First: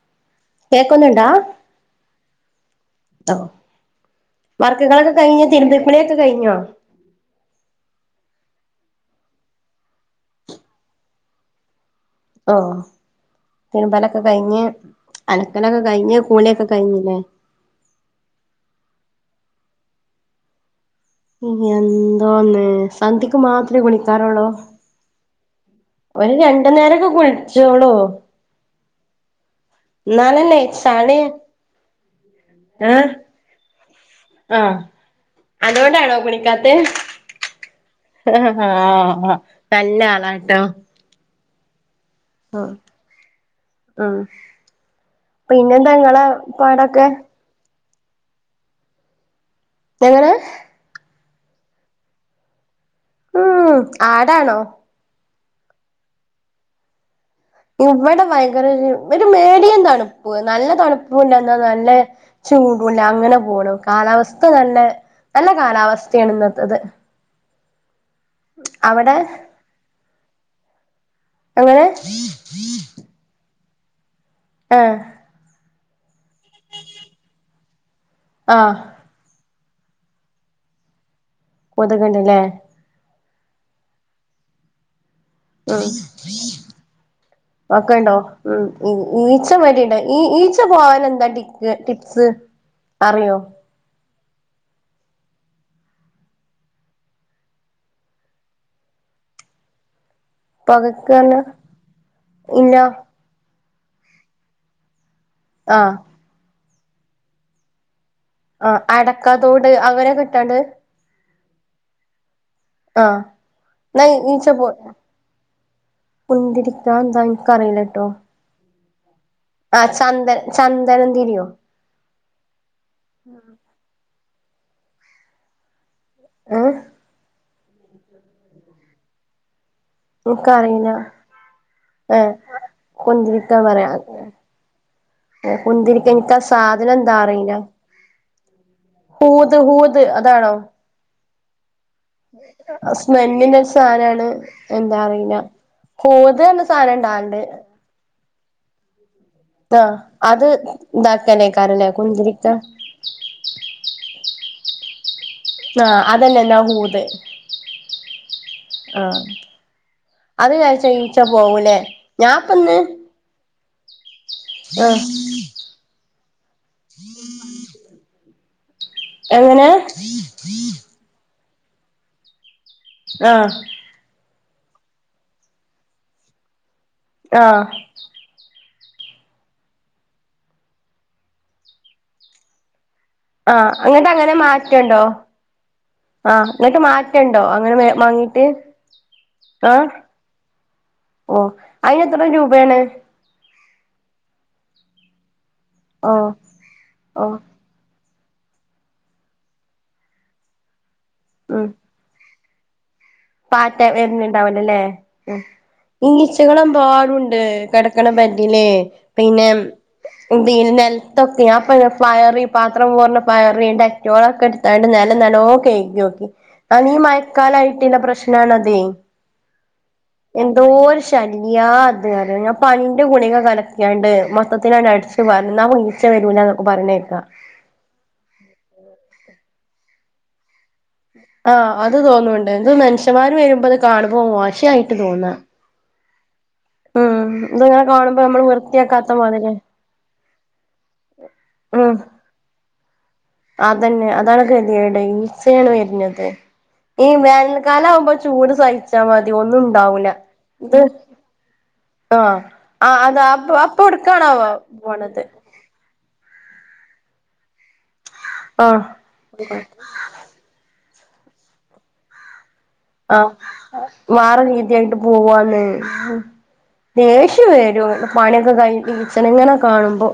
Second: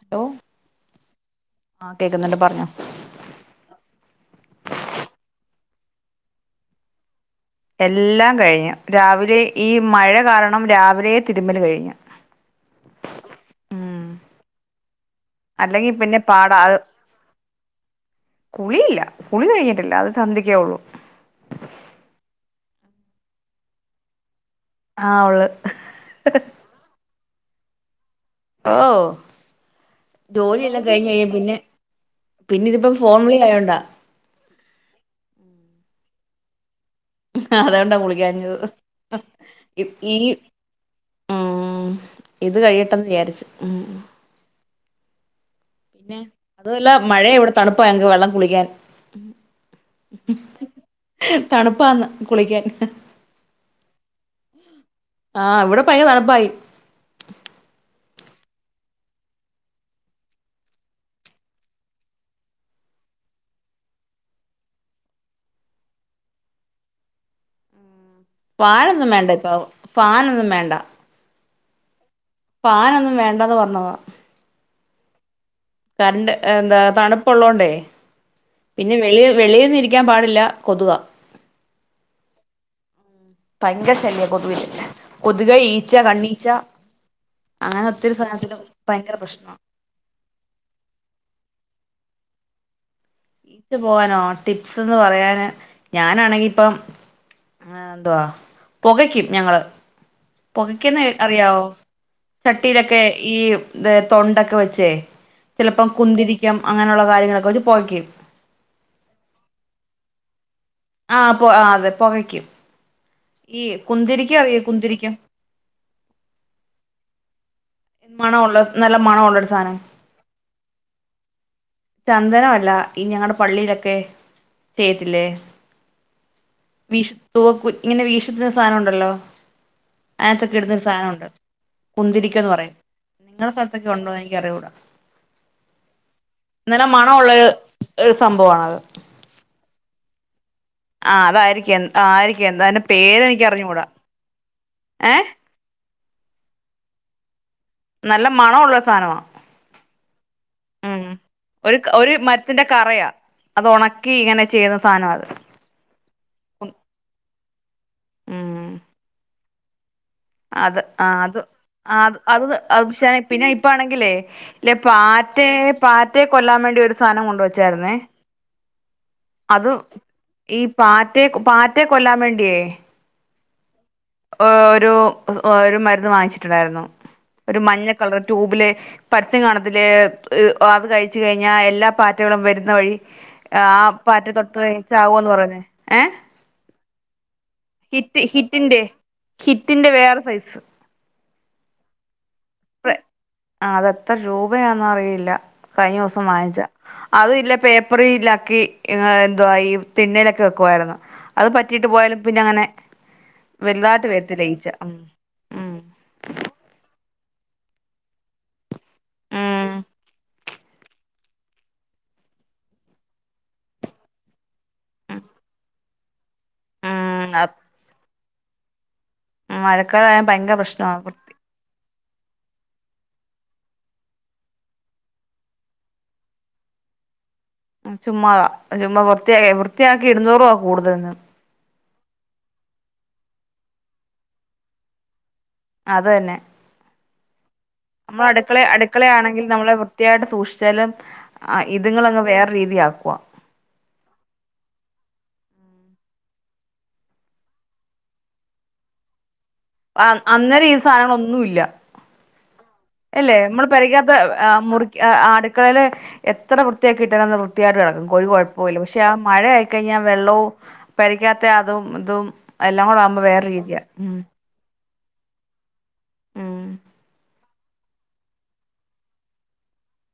Hello കേക്കുന്നുണ്ടാ ആഹ് കേക്കുന്നുണ്ട് പറഞ്ഞോ വർക്കുകളൊക്കെ കഴിഞ്ഞു തിരുമ്പിക്കുളിയൊക്കെ കഴിഞ്ഞോ എല്ലാം കഴിഞ്ഞു രാവിലെ ഈ മഴ കാരണം രാവിലേ തിരുമ്മലു കഴിഞ്ഞു ഓഹ് ഉം തിരുമ്പലൊക്കെ കഴിഞ്ഞ് അലക്കലൊക്കെ അല്ലെങ്കി കഴിഞ്ഞ് പിന്നെ പാടാ കുളിയൊക്കെ അത് കഴിഞ്ഞില്ലേ കുളിയില്ല കുളി കഴിഞ്ഞിട്ടില്ല അത് സന്ധ്യക്കേ ഒള്ളൂ എന്തോന്ന് സന്ധ്യക്ക് മാത്രേ കുളിക്കാറോള്ളോ ആ ഒള്ള് ഒര് രണ്ട് നേരൊക്കെ കുൾച്ചോളൂ ഓ ജോലിയെല്ലാം കയിഞ്ഞ് ചളി കഴിഞ്ഞാ പിന്നെ പിന്നിതിപ്പം ഏ ഫോൺ വിളി ആയോണ്ടാ ആ അതുകൊണ്ടാണോ കുളിക്കാത്തേ അതുകൊണ്ടാ കുളിക്കാഞ്ഞത് ആ ഈ നല്ലാളാട്ടോ ഉം ഇത് കഴിയട്ടന്ന് വിചാരിച്ചു ഉം ആ പിന്നെന്താ പിന്നെ ഇങ്ങളെ അതു അല്ല പാടൊക്കെ മഴയാ ഇവടെ തണുപ്പാ ഞങ്ങക്ക് വെള്ളം കുളിക്കാൻ എങ്ങനെ തണുപ്പാന്ന് കുളിക്കാൻ ഉം ആടാണോ ആ ഇവടെ ഭയങ്കര തണുപ്പായി ഇവടെ ഭയങ്കര ഒര് ഒര് മേഡിയം തണുപ്പ് നല്ല തണുപ്പുല്ല ന്നാ നല്ല ചൂടുല്ല അങ്ങന പോണു കാലാവസ്ഥ നല്ല നല്ല കാലാവസ്ഥയാണ് ഇന്നത്തത് ഫാനൊന്നും അവിടെ വേണ്ട ഇപ്പൊ ഫാനൊന്നും വേണ്ട എങ്ങനെ ഫാനൊന്നും വേണ്ടാന്ന് പർഞ്ഞതാ ആഹ് കര്ണ്ട് എന്താ തണുപ്പുള്ളോണ്ടേ ആ പിന്നെ വെളി വെളീന്ന് ഇരിക്കാം പാടില്ല കൊതുകാ കൊത്ക്ണ്ട് ലെ ഭയങ്കര ശല്യാ കൊതുകിന്റെ കൊതുക് ഉം ഈച്ച കണ്ണീച്ച അങ്ങന ഒക്കെണ്ടോ ഒത്തിരി സാനത്തിന്റെ ഉം ഭയങ്കര ഈച്ച പ്രശ്നാ വടിണ്ട് ഈ ഈച്ച പോവാന എന്താ ടിക്ക് ടിപ്സ് അറിയോ ഈച്ച പോവാനോ ടിപ്സ്ന്ന് പറയാന് ഞാനാണെങ്കി ഇപ്പം ആ എന്തുവാ പൊകയ്ക്കും ഞങ്ങള് പൊകക്ക്ന്നെ പൊകക്ക് പറഞ്ഞ അറിയാവോ ഇല്ല ചട്ടീലൊക്കെ ഈ ത് തൊണ്ടക്കെ വെച്ചേ ചെലപ്പം ആഹ് കുന്തിരി ക്യം അങ്ങനള്ള കാര്യങ്ങളൊക്കെ വച്ച് പൊകക്യും ആ അടക്കാതോട് അങ്ങനക്ക ഇട്ടാണ്ട് ആ പൊ അതെ പൊകയ്ക്കും ആ ഈ കുന്തിരിക്കം അറിയോ കുന്തിരിക്കം കുന്തരിക്ക അതന്താ ഇൻക്കറീല മണോള്ള നല്ല മണോള്ള ആ ചന്ദ ചന്ദനം തിരിയോ ചന്ദനം അല്ല ഈ ഞങ്ങട പള്ളീലൊക്കെ ചെയ്യത്തില്ലേ ഏ വീഷ് തൂവക്കു ഇങ്ങനെ വീശുന്ന സാനം ഉണ്ടല്ലോ അങ്ങൻത്തൊക്കെ ഇട്ന്നൊരു എനിക്കറിയില്ല സാനൊണ്ട് ഏ കുന്തിരിക്കന്ന് പറയും നിങ്ങളെ കുന്തിരിക്ക സ്ഥലത്തൊക്കെ പറയാ [unintelligible] എ കുന്തിരിക്ക ഇൻക്കാ നല്ല സാധനം എന്താ മണമുള്ളൊരു അറീല ഒരു സംഭവാണത് ഹൂത് ഹൂത് അതാണോ ആ അതായിരിക്കും ആയിരിക്കും എന്താ അതിന്റെ സ് പേരെനിക്ക് നെന്നിന്റെ അറിഞ്ഞൂടാ സാന ആണ് എന്താ ഏ അറില. ഹോത് സാനം ഇണ്ടാവെലണ്ട്. നല്ല മണ ഉള്ള സാനമാ. ആ അത് ഇതാക്കാനേക്കരല്ലേ കുന്തിരിക. പറയാ അത് ഉണക്കി ഇങ്ങനെ ചെയ്യുന്ന സാന അത് ആഹ് അതന്നെ ന്നാഹുത് ഉം ആഹ് അത് തേച്ച ആ ഈച്ച അത് പോവൂലേ ആ അത് അത് ഞാപ്പന്ന് പക്ഷെ പിന്നെ ഇപ്പാണെങ്കിലേ ഇല്ലെ ആ പാറ്റെ പാറ്റയെ കൊല്ലാൻ വേണ്ടി ഒരു സാനം കൊണ്ട് വച്ചായിരുന്നേ. എങ്ങനെ അതും ഈ പാറ്റെ പാറ്റെ കൊല്ലാൻ വേണ്ടിയേ ആഹ് ഒരു ഒരു മരുന്ന് വാങ്ങിച്ചിട്ടുണ്ടായിരുന്നു ആ ഒരു മഞ്ഞ കളർ ട്യൂബില്. പച്ച കാണത്തിലെ അത് കഴിച്ചു കഴിഞ്ഞാ എല്ലാ പാറ്റകും വരുന്ന വഴി. ആ ആ അങ്ങട്ട് പാറ്റ അങ്ങനെ ക്ളീൻസ് മാറ്റണ്ടോ ആവോന്ന് പറയുന് ഏഹ് ആഹ് എന്ന ട്ട് മാറ്റണ്ടോ അങ്ങനെ മാങ്ങിട്ട് ഹിറ്റിന്റെ ആ. ഹിറ്റിന്റെ വേറെ സൈസ് ഓ അയിന് എത്ര രൂബേണ് അതെത്ര രൂപയാന് അറിയില്ല കഴിഞ്ഞ ഒസം ഓഹ് വാങ്ങിച്ച അത ഓഹ് ഇല്ല പേ പ്പറിലാക്കി എന്തുവാ ഈ പിന്നിലൊക്കെ വെക്കുവായിരുന്നു. അത് ഉം പറ്റിയിട്ട് പോയാലും പിന്നെ അങ്ങനെ പാറ്റ വലുതായിട്ട് വെര്ന് വരത്തില്ല ഈച്ച ണ്ടാവൂലല്ലേ ഉം ഉം ഇങ്ങീച്ചകളെമ്പാടുണ്ട് കെടക്ണ ബെഡില് പിന്നെ ഉം പിന്നെ നെലത്തൊക്കെ പയറി പാത്രം പോർണ പയറി ഡറ്റോളൊക്കെ എട് ഞാനിന്റെ നെലം നല്ലോ കെയിഗി ഓകി ഉം മയക്കളായിട്ട് ഇല്ല പ്രശ്നണത്. മഴക്കാലയാ എന്തോരു ശ യ അത് ഞാൻ പനിന്റെ ഗുണിക കലക്യാണ്ട് മൊത്തത്തിലാണ് അടിച്ചു പാർന്ന്ന്നാ. ച്ച വരൂല്ലനോക്കെ പറി ണേക്ക. ചുമ്മാ ചുമ്മാ വൃത്തിയാ വൃത്തിയാക്കി ഇട് ന്നൂറൂവാ കൂടുതൽന്ന് ആഹ് അത് തോന്നുന്നുണ്ട് എന്ത് മനുഷ്യമാര് വരുമ്പോ അത് കാണുപോ മോശയിട്ട് തോന്നാ. അത് തന്നെ. ഉം ഇത് ഞാ നമ്മൾ അടുക്കളെ അടുക്കളയാണെങ്കിൽ നമ്മളെ വൃത്തിയായിട്ട് സൂക്ഷിച്ചാലും. ആ ഉം ഇതുങ്ങങ് വേറെ രീതി ആക്കുവ അതന്നെ അതാണ് കേത്യേഡ് ഈചേണ് വര്ണത്. ഈ വേനൽക്കാല ആവുമ്പോ ചൂട് സഹിച്ചാ മതി ഒന്നും ഉണ്ടാവൂല അന്നേരം ഈ ഇത് സാനങ്ങളൊന്നും ഇല്ല. ആഹ് ആഹ് അതാ അല്ലേ അപ്പൊ നമ്മള് അപ്പൊ പരിക്കാത്ത എവിട്ക്കാണാവോ മുറി പോണത് ആട മക്കള എത്ര വൃത്തിയാക്കിട്ടാലുംന്ന് വൃത്തിയായിട്ട് കെടക്കും കോഴി ആഹ് കുഴപ്പമില്ല പക്ഷെ ആ മഴയയി കഴിഞ്ഞാൽ. വെള്ളും പരിക്കാത്ത അതും ഇതും. എല്ലാം കൂടെ ആകുമ്പോ ആഹ് വേറെ രീതിയാ ഉം വാറെ രീതിയായിട്ട് പോവന്ന് ഉം ദേഷ് വരും പണിയൊക്കെ കൈ ഈച്ചനെ ഇങ്ങനെ കാണുമ്പോ.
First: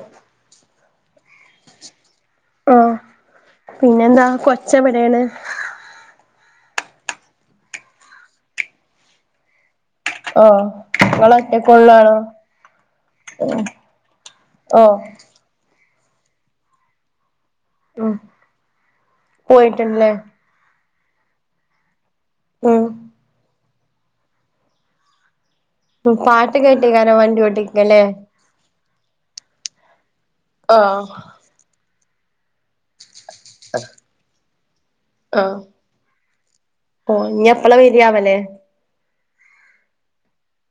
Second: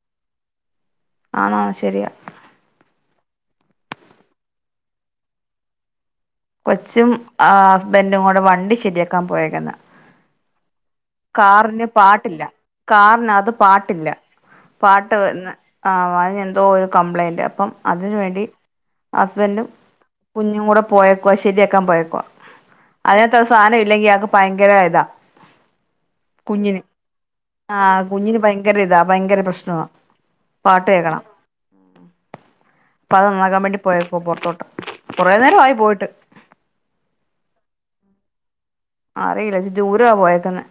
ആണാ ശെരിയ. ആഹ് പിന്നെന്താ കൊച്ചവിടെണ്. കൊച്ചും ആഹ് ഹസ്ബൻഡും കൂടെ വണ്ടി ശെരിയാക്കാൻ പോയേക്ക്ന്ന്. ആഹ് കാറിന് ഇങ്ങളൊറ്റക്കൊള്ളാണോ പാട്ടില്ല കാറിനകത്ത് പാട്ടില്ല. ഓഹ് പാട്ട് വന്ന് ആഹ് അതിനെന്തോ ഒരു കംപ്ലൈയിന്റ് അപ്പം. ഉം അതിന് വേണ്ടി ഹസ്ബൻഡും. പോയിട്ട്ണ്ട്ല്ലേ കുഞ്ഞും കൂടെ പോയപ്പോ ശെരിയാക്കാൻ പോയപ്പോ ഉം അതിനകത്ത് സാധനം ഇല്ലെങ്കിൽ ആയാക്ക് ഭയങ്കര ഇതാ. ഉം പാട്ട് കുഞ്ഞിന് കേട്ടേക്കാരം വണ്ടി ആഹ് ഓട്ടിക്കല്ലേ കുഞ്ഞിന് ഭയങ്കര ഇതാ ഭയങ്കര പ്രശ്നാ പാട്ട് ആഹ് കേക്കണം അപ്പൊ അത് നന്നാക്കാൻ വേണ്ടി പോയപ്പോ പൊറത്തോട്ട് കുറേ നേരം ആയി പോയിട്ട് [unintelligible] വേരിയാവല്ലേ [unintelligible] ദൂരയാ പോയെക്കുന്നെ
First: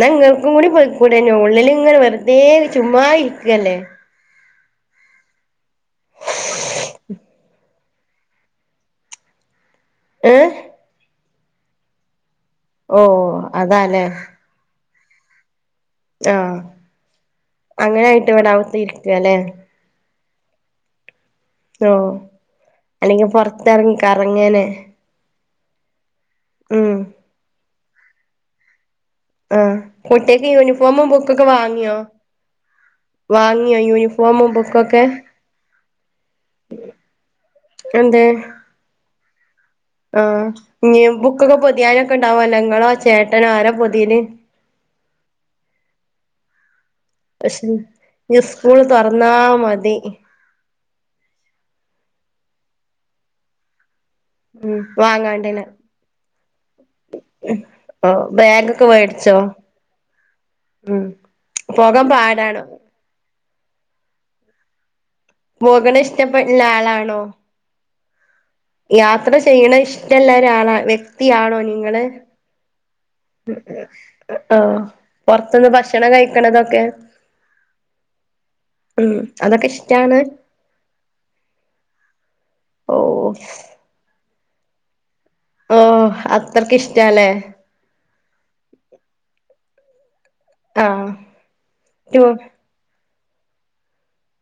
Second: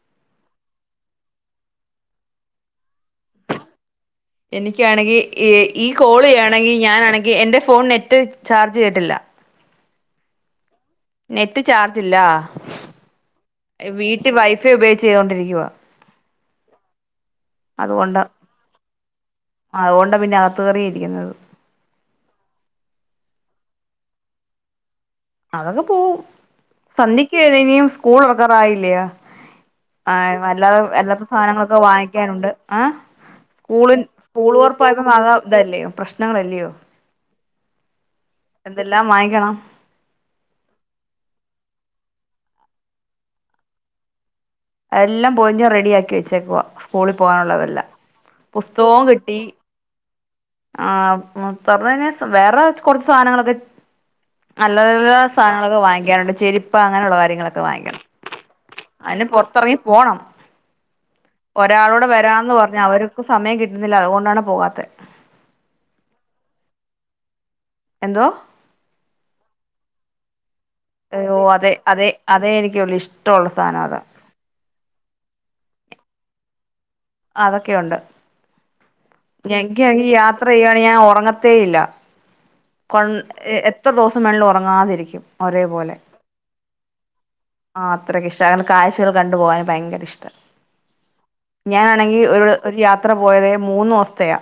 എന്ന ഇങ്ങൾക്കും കൂടി പോയിക്കൂടെനോ ഉള്ളിൽ ഇങ്ങനെ വെറുതേ ചുമ്മാ ഇരിക്കല്ലേ എനിക്കാണെങ്കിൽ ഈ കോള് ചെയ്യാണെങ്കിൽ ഞാനാണെങ്കിൽ എന്റെ ഫോൺ നെറ്റ് ചാർജ് ചെയ്തിട്ടില്ല ഏഹ് നെറ്റ് ചാർജ്ല്ല ഓഹ് അതാല്ലേ വീട്ടിൽ വൈഫൈ ഉപയോഗിച്ച് ചെയ്തോണ്ടിരിക്കുവല്ലേ ആഹ് അങ്ങനായിട്ട് ഇവിടെകത്തെ ഇരിക്ക അല്ലെ ആഹ് അതുകൊണ്ട പിന്നെ അകത്ത് കേറിയിരിക്കുന്നത് ഓഹ് അല്ലെങ്കിൽ പൊറത്തിറങ്ങിക്കറങ്ങനെ അതങ്ങു പോകും സന്ധ്യക്ക് ഏതനിയും സ്കൂൾ തൊറക്കാറായില്ലയ ആഹ് ആഹ് കുട്ടിയക്ക് വല്ലാ യൂണിഫോമും വല്ലാത്ത ബുക്കൊക്കെ സാധനങ്ങളൊക്കെ വാങ്ങിയോ വാങ്ങിക്കാനുണ്ട് ആഹ് വാങ്ങിയോ സ്കൂളി യൂണിഫോമും സ്കൂൾ ബുക്കൊക്കെ തൊറപ്പായപ്പോ ആകാം ഇതല്ലയോ പ്രശ്നങ്ങളല്ലയോ എന്തേ എന്തെല്ലാം വാങ്ങിക്കണം ആഹ് ഈ ബുക്കൊക്കെ പൊതിയാനൊക്കെ ഉണ്ടാവല്ലോ ഇങ്ങളെ ചേട്ടനോ ആരാ പൊതിയല് എല്ലാം പോതിഞ്ഞ് റെഡി ആക്കി വെച്ചേക്ക സ്കൂളിൽ പോകാനുള്ളതെല്ലാം ഈ സ്കൂള് പുസ്തകവും തുറന്നാ കിട്ടി മതി ആഹ് [unintelligible] വേറെ കൊറച്ച് സാധനങ്ങളൊക്കെ ഉം അല്ലറചില്ലറ വാങ്ങാണ്ടിന് സാധനങ്ങളൊക്കെ വാങ്ങിക്കാനുണ്ട് ചെരുപ്പ് അങ്ങനെയുള്ള കാര്യങ്ങളൊക്കെ വാങ്ങിക്കണം ഓ ബാഗൊക്കെ അതിന് മേടിച്ചോ പുറത്ത് പൊത്തിറങ്ങി പോണം ഉം ഒരാളോടെ പോകാൻ വരാന്ന് പാടാണോ പറഞ്ഞ് അവര് ഇ സമയം കിട്ടുന്നില്ല അതുകൊണ്ടാണ് പോകാത്തെ പോകണ ഇഷ്ടപ്പെടുന്ന ആളാണോ എന്തോ യാത്ര ചെയ്യണ ഇഷ്ടള്ള ഒരാളാണാ അയ്യോ വ്യക്തിയാണോ അതെ നിങ്ങള് അതെ അതേ എനിക്ക് ഇഷ്ടമുള്ള സാധനം അതാ ആഹ് പൊറത്ത്ന്ന് ഭക്ഷണം കഴിക്കണതൊക്കെ അതൊക്കെയുണ്ട് ഉം അതൊക്കെ [unintelligible] ഇഷ്ടാണ് യാത്ര ചെയ്യുവാണെങ്കിൽ ഞാൻ ഉറങ്ങത്തേ ഇല്ല കൊൺ ഓഹ് എത്ര ദിവസം വേണേലും ഉറങ്ങാതിരിക്കും ഒരേപോലെ ഓഹ് അത്രക്ക് ഇഷ്ടാല്ലേ ആഹ് അത്രയ്ക്ക ഇഷ്ട അങ്ങനെ കാഴ്ചകൾ കണ്ടുപോകാന് ഭയങ്കര ഇഷ്ട ആഹ് ഞാനാണെങ്കി ടൂ ഒരു ആഹ് ഒരു യാത്ര പോയത് മൂന്ന് ദിവസത്തയാ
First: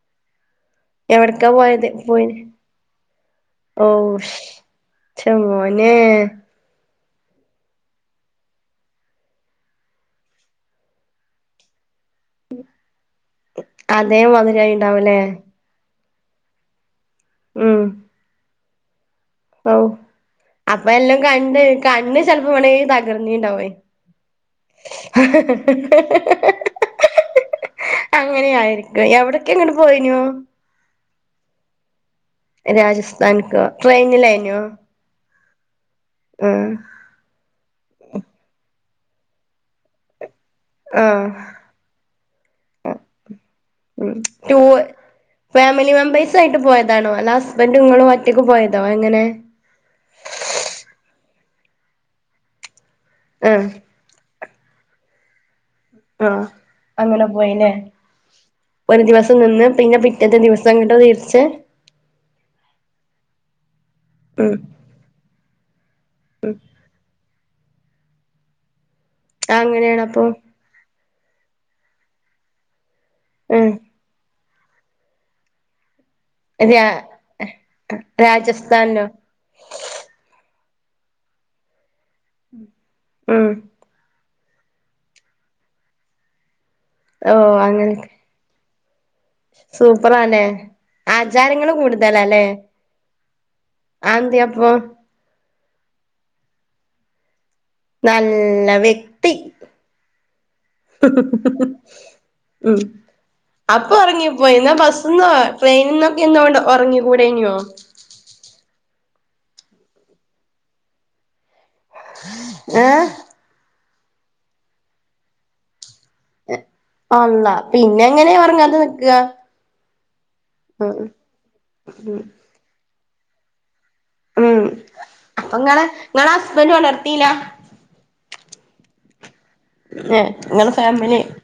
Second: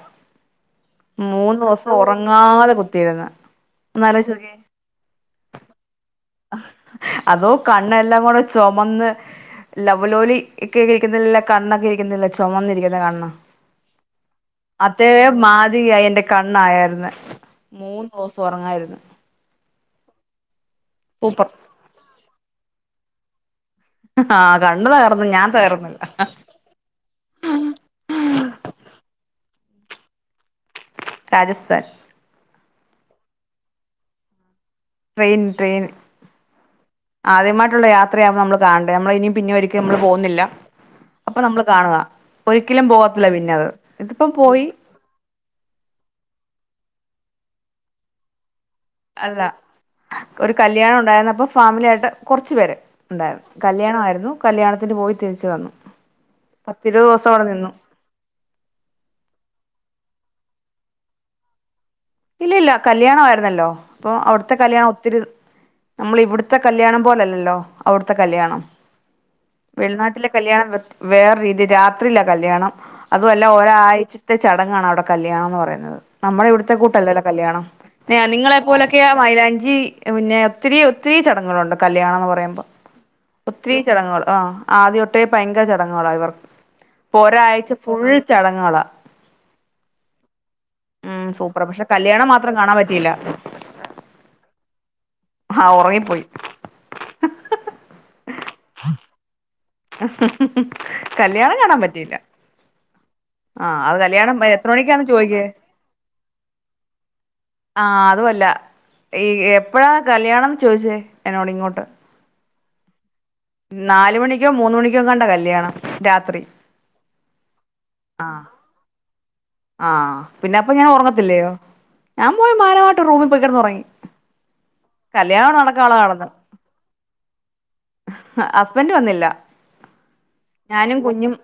മൂന്ന് ദിവസം ഉറങ്ങാതെ കുത്തി ഓഹ്ശ് ച്ചമോനെ അതോ കണ്ണെല്ലാം കൂടെ ചുമന്ന് ലവലോലി ഒക്കെ കഴിക്കുന്നില്ല കണ്ണൊക്കെ കഴിക്കുന്നില്ല ചുമന്നിരിക്കുന്ന കണ്ണ് അതേ അതേ മാതിരിയായിണ്ടാവുല്ലേ മാതിരിയായി എന്റെ കണ്ണായായിരുന്ന് മൂന്ന് ദിവസം ഉറങ്ങായിരുന്നു ഓ അപ്പ എല്ലാം സൂപ്പർ കണ്ട് കണ്ണ് ചെലപ്പോ വേണെങ്കി തകർന്നീണ്ടാവുവേ ആഹ് കണ്ണ് തകർന്ന് ഞാൻ തകർന്നില്ല അങ്ങനെയായിരിക്കും എവിടേക്ക് എങ്ങെനെ പോയിനു രാജസ്ഥാൻ രാജസ്ഥാനിക്കോ ട്രെയിനില അനോ ട്രയിൻ ട്രെയിൻ ഉം ആദ്യമായിട്ടുള്ള യാത്രയാ നമ്മള് കാണണ്ടേ നമ്മള് ഇനിയും പിന്നെ ഒരിക്കും നമ്മള് പോകുന്നില്ല ആഹ് അപ്പൊ നമ്മള് കാണുക ഒരിക്കലും പോവത്തില്ല പിന്നെ അത് ഉം ഇതിപ്പം ടൂ പോയി- ഫാമിലി മെമ്പേഴ്സ് ആയിട്ട് പോയതാണോ അല്ലാതെ ഹസ്ബൻഡ് നിങ്ങളും ഒറ്റക്ക് പോയതോ എങ്ങനെ അല്ല ഒരു കല്യാണം ഒണ്ടായിരുന്നു അപ്പൊ ഫാമിലി ആയിട്ട് കൊറച്ചു പേര് ഒണ്ടായിരുന്നു ആഹ് കല്യാണ ആയിരുന്നു കല്യാണത്തിന് പോയി തിരിച്ചു വന്നു ആഹ് പത്തിരുപത് അങ്ങനെ ദിവസം അവിടെ പോയിനെ നിന്നു ഒരു ദിവസം നിന്ന് പിന്നെ പിറ്റെത്തെ ദിവസം അങ്ങോട്ട് തിരിച്ച് ഇല്ല ഇല്ല കല്ലിയാണം ആയിരുന്നല്ലോ അപ്പൊ അവിടുത്തെ ഉം കല്യാണം ഒത്തിരി- നമ്മള് ഇവിടുത്തെ കല്യാണം പോലെ അല്ലല്ലോ അവിടുത്തെ കല്യാണം അങ്ങനെയാണ് അപ്പൊ വെളിനാട്ടിലെ കല്യാണം വേറെ രീതിയിലാ രാത്രിലാ കല്യാണം അതുമല്ല ഉം ഒരാഴ്ച- ത്തെ ചടങ്ങാണ് അവിടെ കല്യാണം എന്ന് പറയുന്നത് നമ്മുടെ ഇവിടുത്തെ രാ കൂട്ട് - അല്ലല്ലോ കല്യാണം പിന്നെ നിങ്ങളെ രാജസ്ഥാനിലോ പോലൊക്കെയ മൈലാഞ്ചി- അതിനു മുന്നേ ഒത്തിരി ഒത്തിരി ചടങ്ങുകളുണ്ട് കല്ലിയാണം എന്ന് പറയുമ്പോ ഉം ഒത്തിരി- ചടങ്ങുകൾ ആ ആദ്യ തൊട്ടേ ഭയങ്കര ചടങ്ങുകളാണ് ഇവർക്ക് ഓഹ് ഒരാഴ്ച അങ്ങനെയൊക്കെ ഫുൾ- ചടങ്ങുകളാ സൂപ്പറാല്ലേ ഉം സൂപ്പറാ ആചാരങ്ങള് പക്ഷെ കൂടുതല കല്യാണം അല്ലേ മാത്രം കാണാൻ പറ്റിയില്ല ആ [unintelligible] തി അപ്പൊ ആഹ ഒറങ്ങിപ്പോയി നല്ല വ്യക്തി കല്യാണം കാണാൻ പറ്റിയില്ല ഉം ആ അപ്പൊ അത് കല്യാണം എത്ര ഒറങ്ങിപ്പോയിന്ന മണിക്കാന്ന് ബസ്സിന്നോ ചോദിക്ക് ട്രെയിനിൽന്നൊക്കെ എന്തൊണ്ട് ഒറങ്ങി കൂടിയേനിയോ ആഹ് അതുമല്ല ഈ എപ്പഴാ കല്യാണം എന്ന് ചോദിച്ചേ എന്നോട് ഇങ്ങോട്ട് ഏഹ് നാല് മണിക്കോ മൂന്ന് മണിക്കോ എങ്ങാണ്ട കല്യാണം രാത്രി അല്ലാ പിന്നെ എങ്ങനെയാ ഒറങ്ങാത നിക്കുക ആഹ് പിന്നെ അപ്പൊ ഞാൻ ഉം ഒറങ്ങത്തില്ലയോ ഉം ഞാൻ പോയി മാനവായിട്ട് റൂമിൽ പോയി കെടന്ന് ഒറങ്ങി ഉം അപ്പൊ നിങ്ങളെ നിങ്ങളെ ഹസ്ബൻഡ്‌ ഒണർത്തിലോ ഹസ്ബന്റ് വന്നില്ല ഏഹ് ഇങ്ങളെ ഞാനും ഫാമിലി കുഞ്ഞും-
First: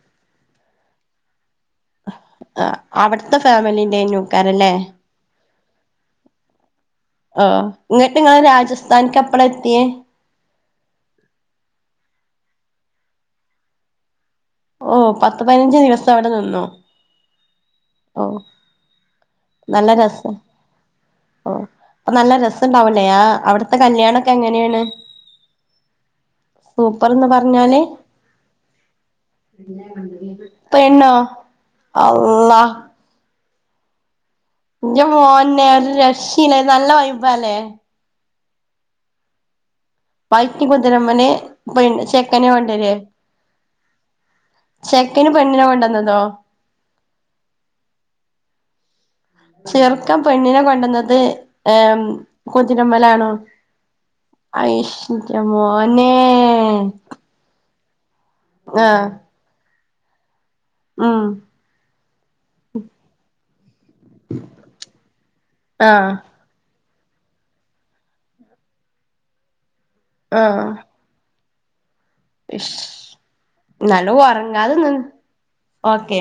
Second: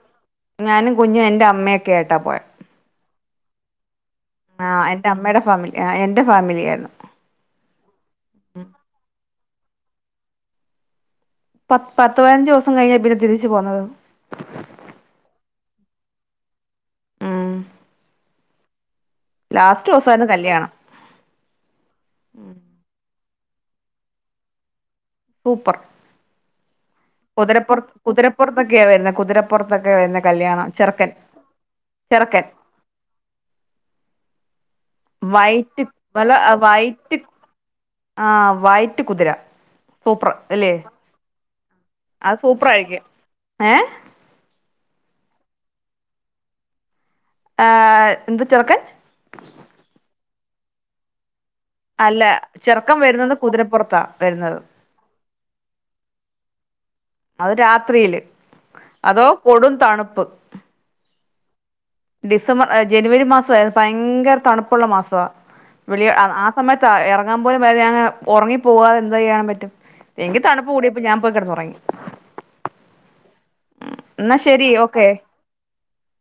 ഞാനും കുഞ്ഞും എന്റെ അമ്മയൊക്കെ ആയിട്ടാ പോയെ ആ അവിടുത്തെ ഫാമിലിന്റെയാ ഈ ന്യൂക്കാര് ആ ഇല്ലേ എന്റെ അമ്മയുടെ ഫാമിലി ആ എന്റെ ഫാമിലി ആയിരുന്നു ആഹ് ഇങ്ങോട്ട് നിങ്ങള് രാജസ്ഥാനിക്ക് എപ്പളാ എത്തിയെ പത്ത് പത്ത് പതിനഞ്ച് ദെവസം കഴിഞ്ഞാ ഇവര് പ തിരിച്ചു പോന്നത് ഓഹ് പത്ത് പതിനഞ്ച് ദിവസം അവിടെ നിന്നോ ഉം ഓ നല്ല ലാസ്റ്റ് ദിവസായിരുന്നു രസം കല്യാണം ഓഹ് അപ്പൊ നല്ല രസവുണ്ടാവലേ അവിടുത്തെ കല്യാണൊക്കെ എങ്ങനെയാണ് സൂപ്പർ സൂപ്പർ എന്നോ കുതിരപ്പോർ കുതിരപ്പുറത്തൊക്കെയ വരുന്ന് കുതിരപ്പുറത്തൊക്കെ വരുന്ന കല്യാണം ചെറ്ക്കൻ അളളാ ഇൻ്റെ മോന്നെ വൈറ്റ് ഒരു രക്ഷയില്ലര് നല്ല വൈമ്പല്ലേ? ആഹ് വൈറ്റ് കുതിര. സൂപ്പർ വൈറ്റ് അല്ലേ കുതിരമ്മന് പെണ്ണ് അത് ചെക്കനെ കൊണ്ടരേ? സൂപ്പറായിരിക്കും ഏ ചെക്കന് പെണ്ണിനോ കൊണ്ടന്നതോ? ആഹ് എന്ത് ചെറ്ക്കൻ? ചെർക്കം പെണ്ണിനെ കൊണ്ടന്നത്. ഏം അല്ല ചെറുക്കൻ കുതിരമ്മലണോ? വരുന്നത് കുതിരപ്പുറത്താ വരുന്നത് അയിഹി ഇൻ്റമോനേ അത് രാത്രിയില് അതോ കൊടും തണുപ്പ്. ഉും ഡിസംബ ആ ജനുവരി മാസ ഭയങ്കര തണുപ്പുള്ള മാസാ വെളിയ ആഹ് ആഹാ സമയത്ത് ഇറങ്ങാൻ പോലും വയ്യങ് ഉറങ്ങി പോവാതെന്ത്ചെയ്യാൻ പറ്റും. എങ്കി തണുപ്പ് കൂടി ഞാൻ പോയി കിടന്ന് ഉറങ്ങി. ശ് ശ് നല്ലം ശരി ഉറങ്ങാതെന്ന് ഓക്കെ ഓക്കേ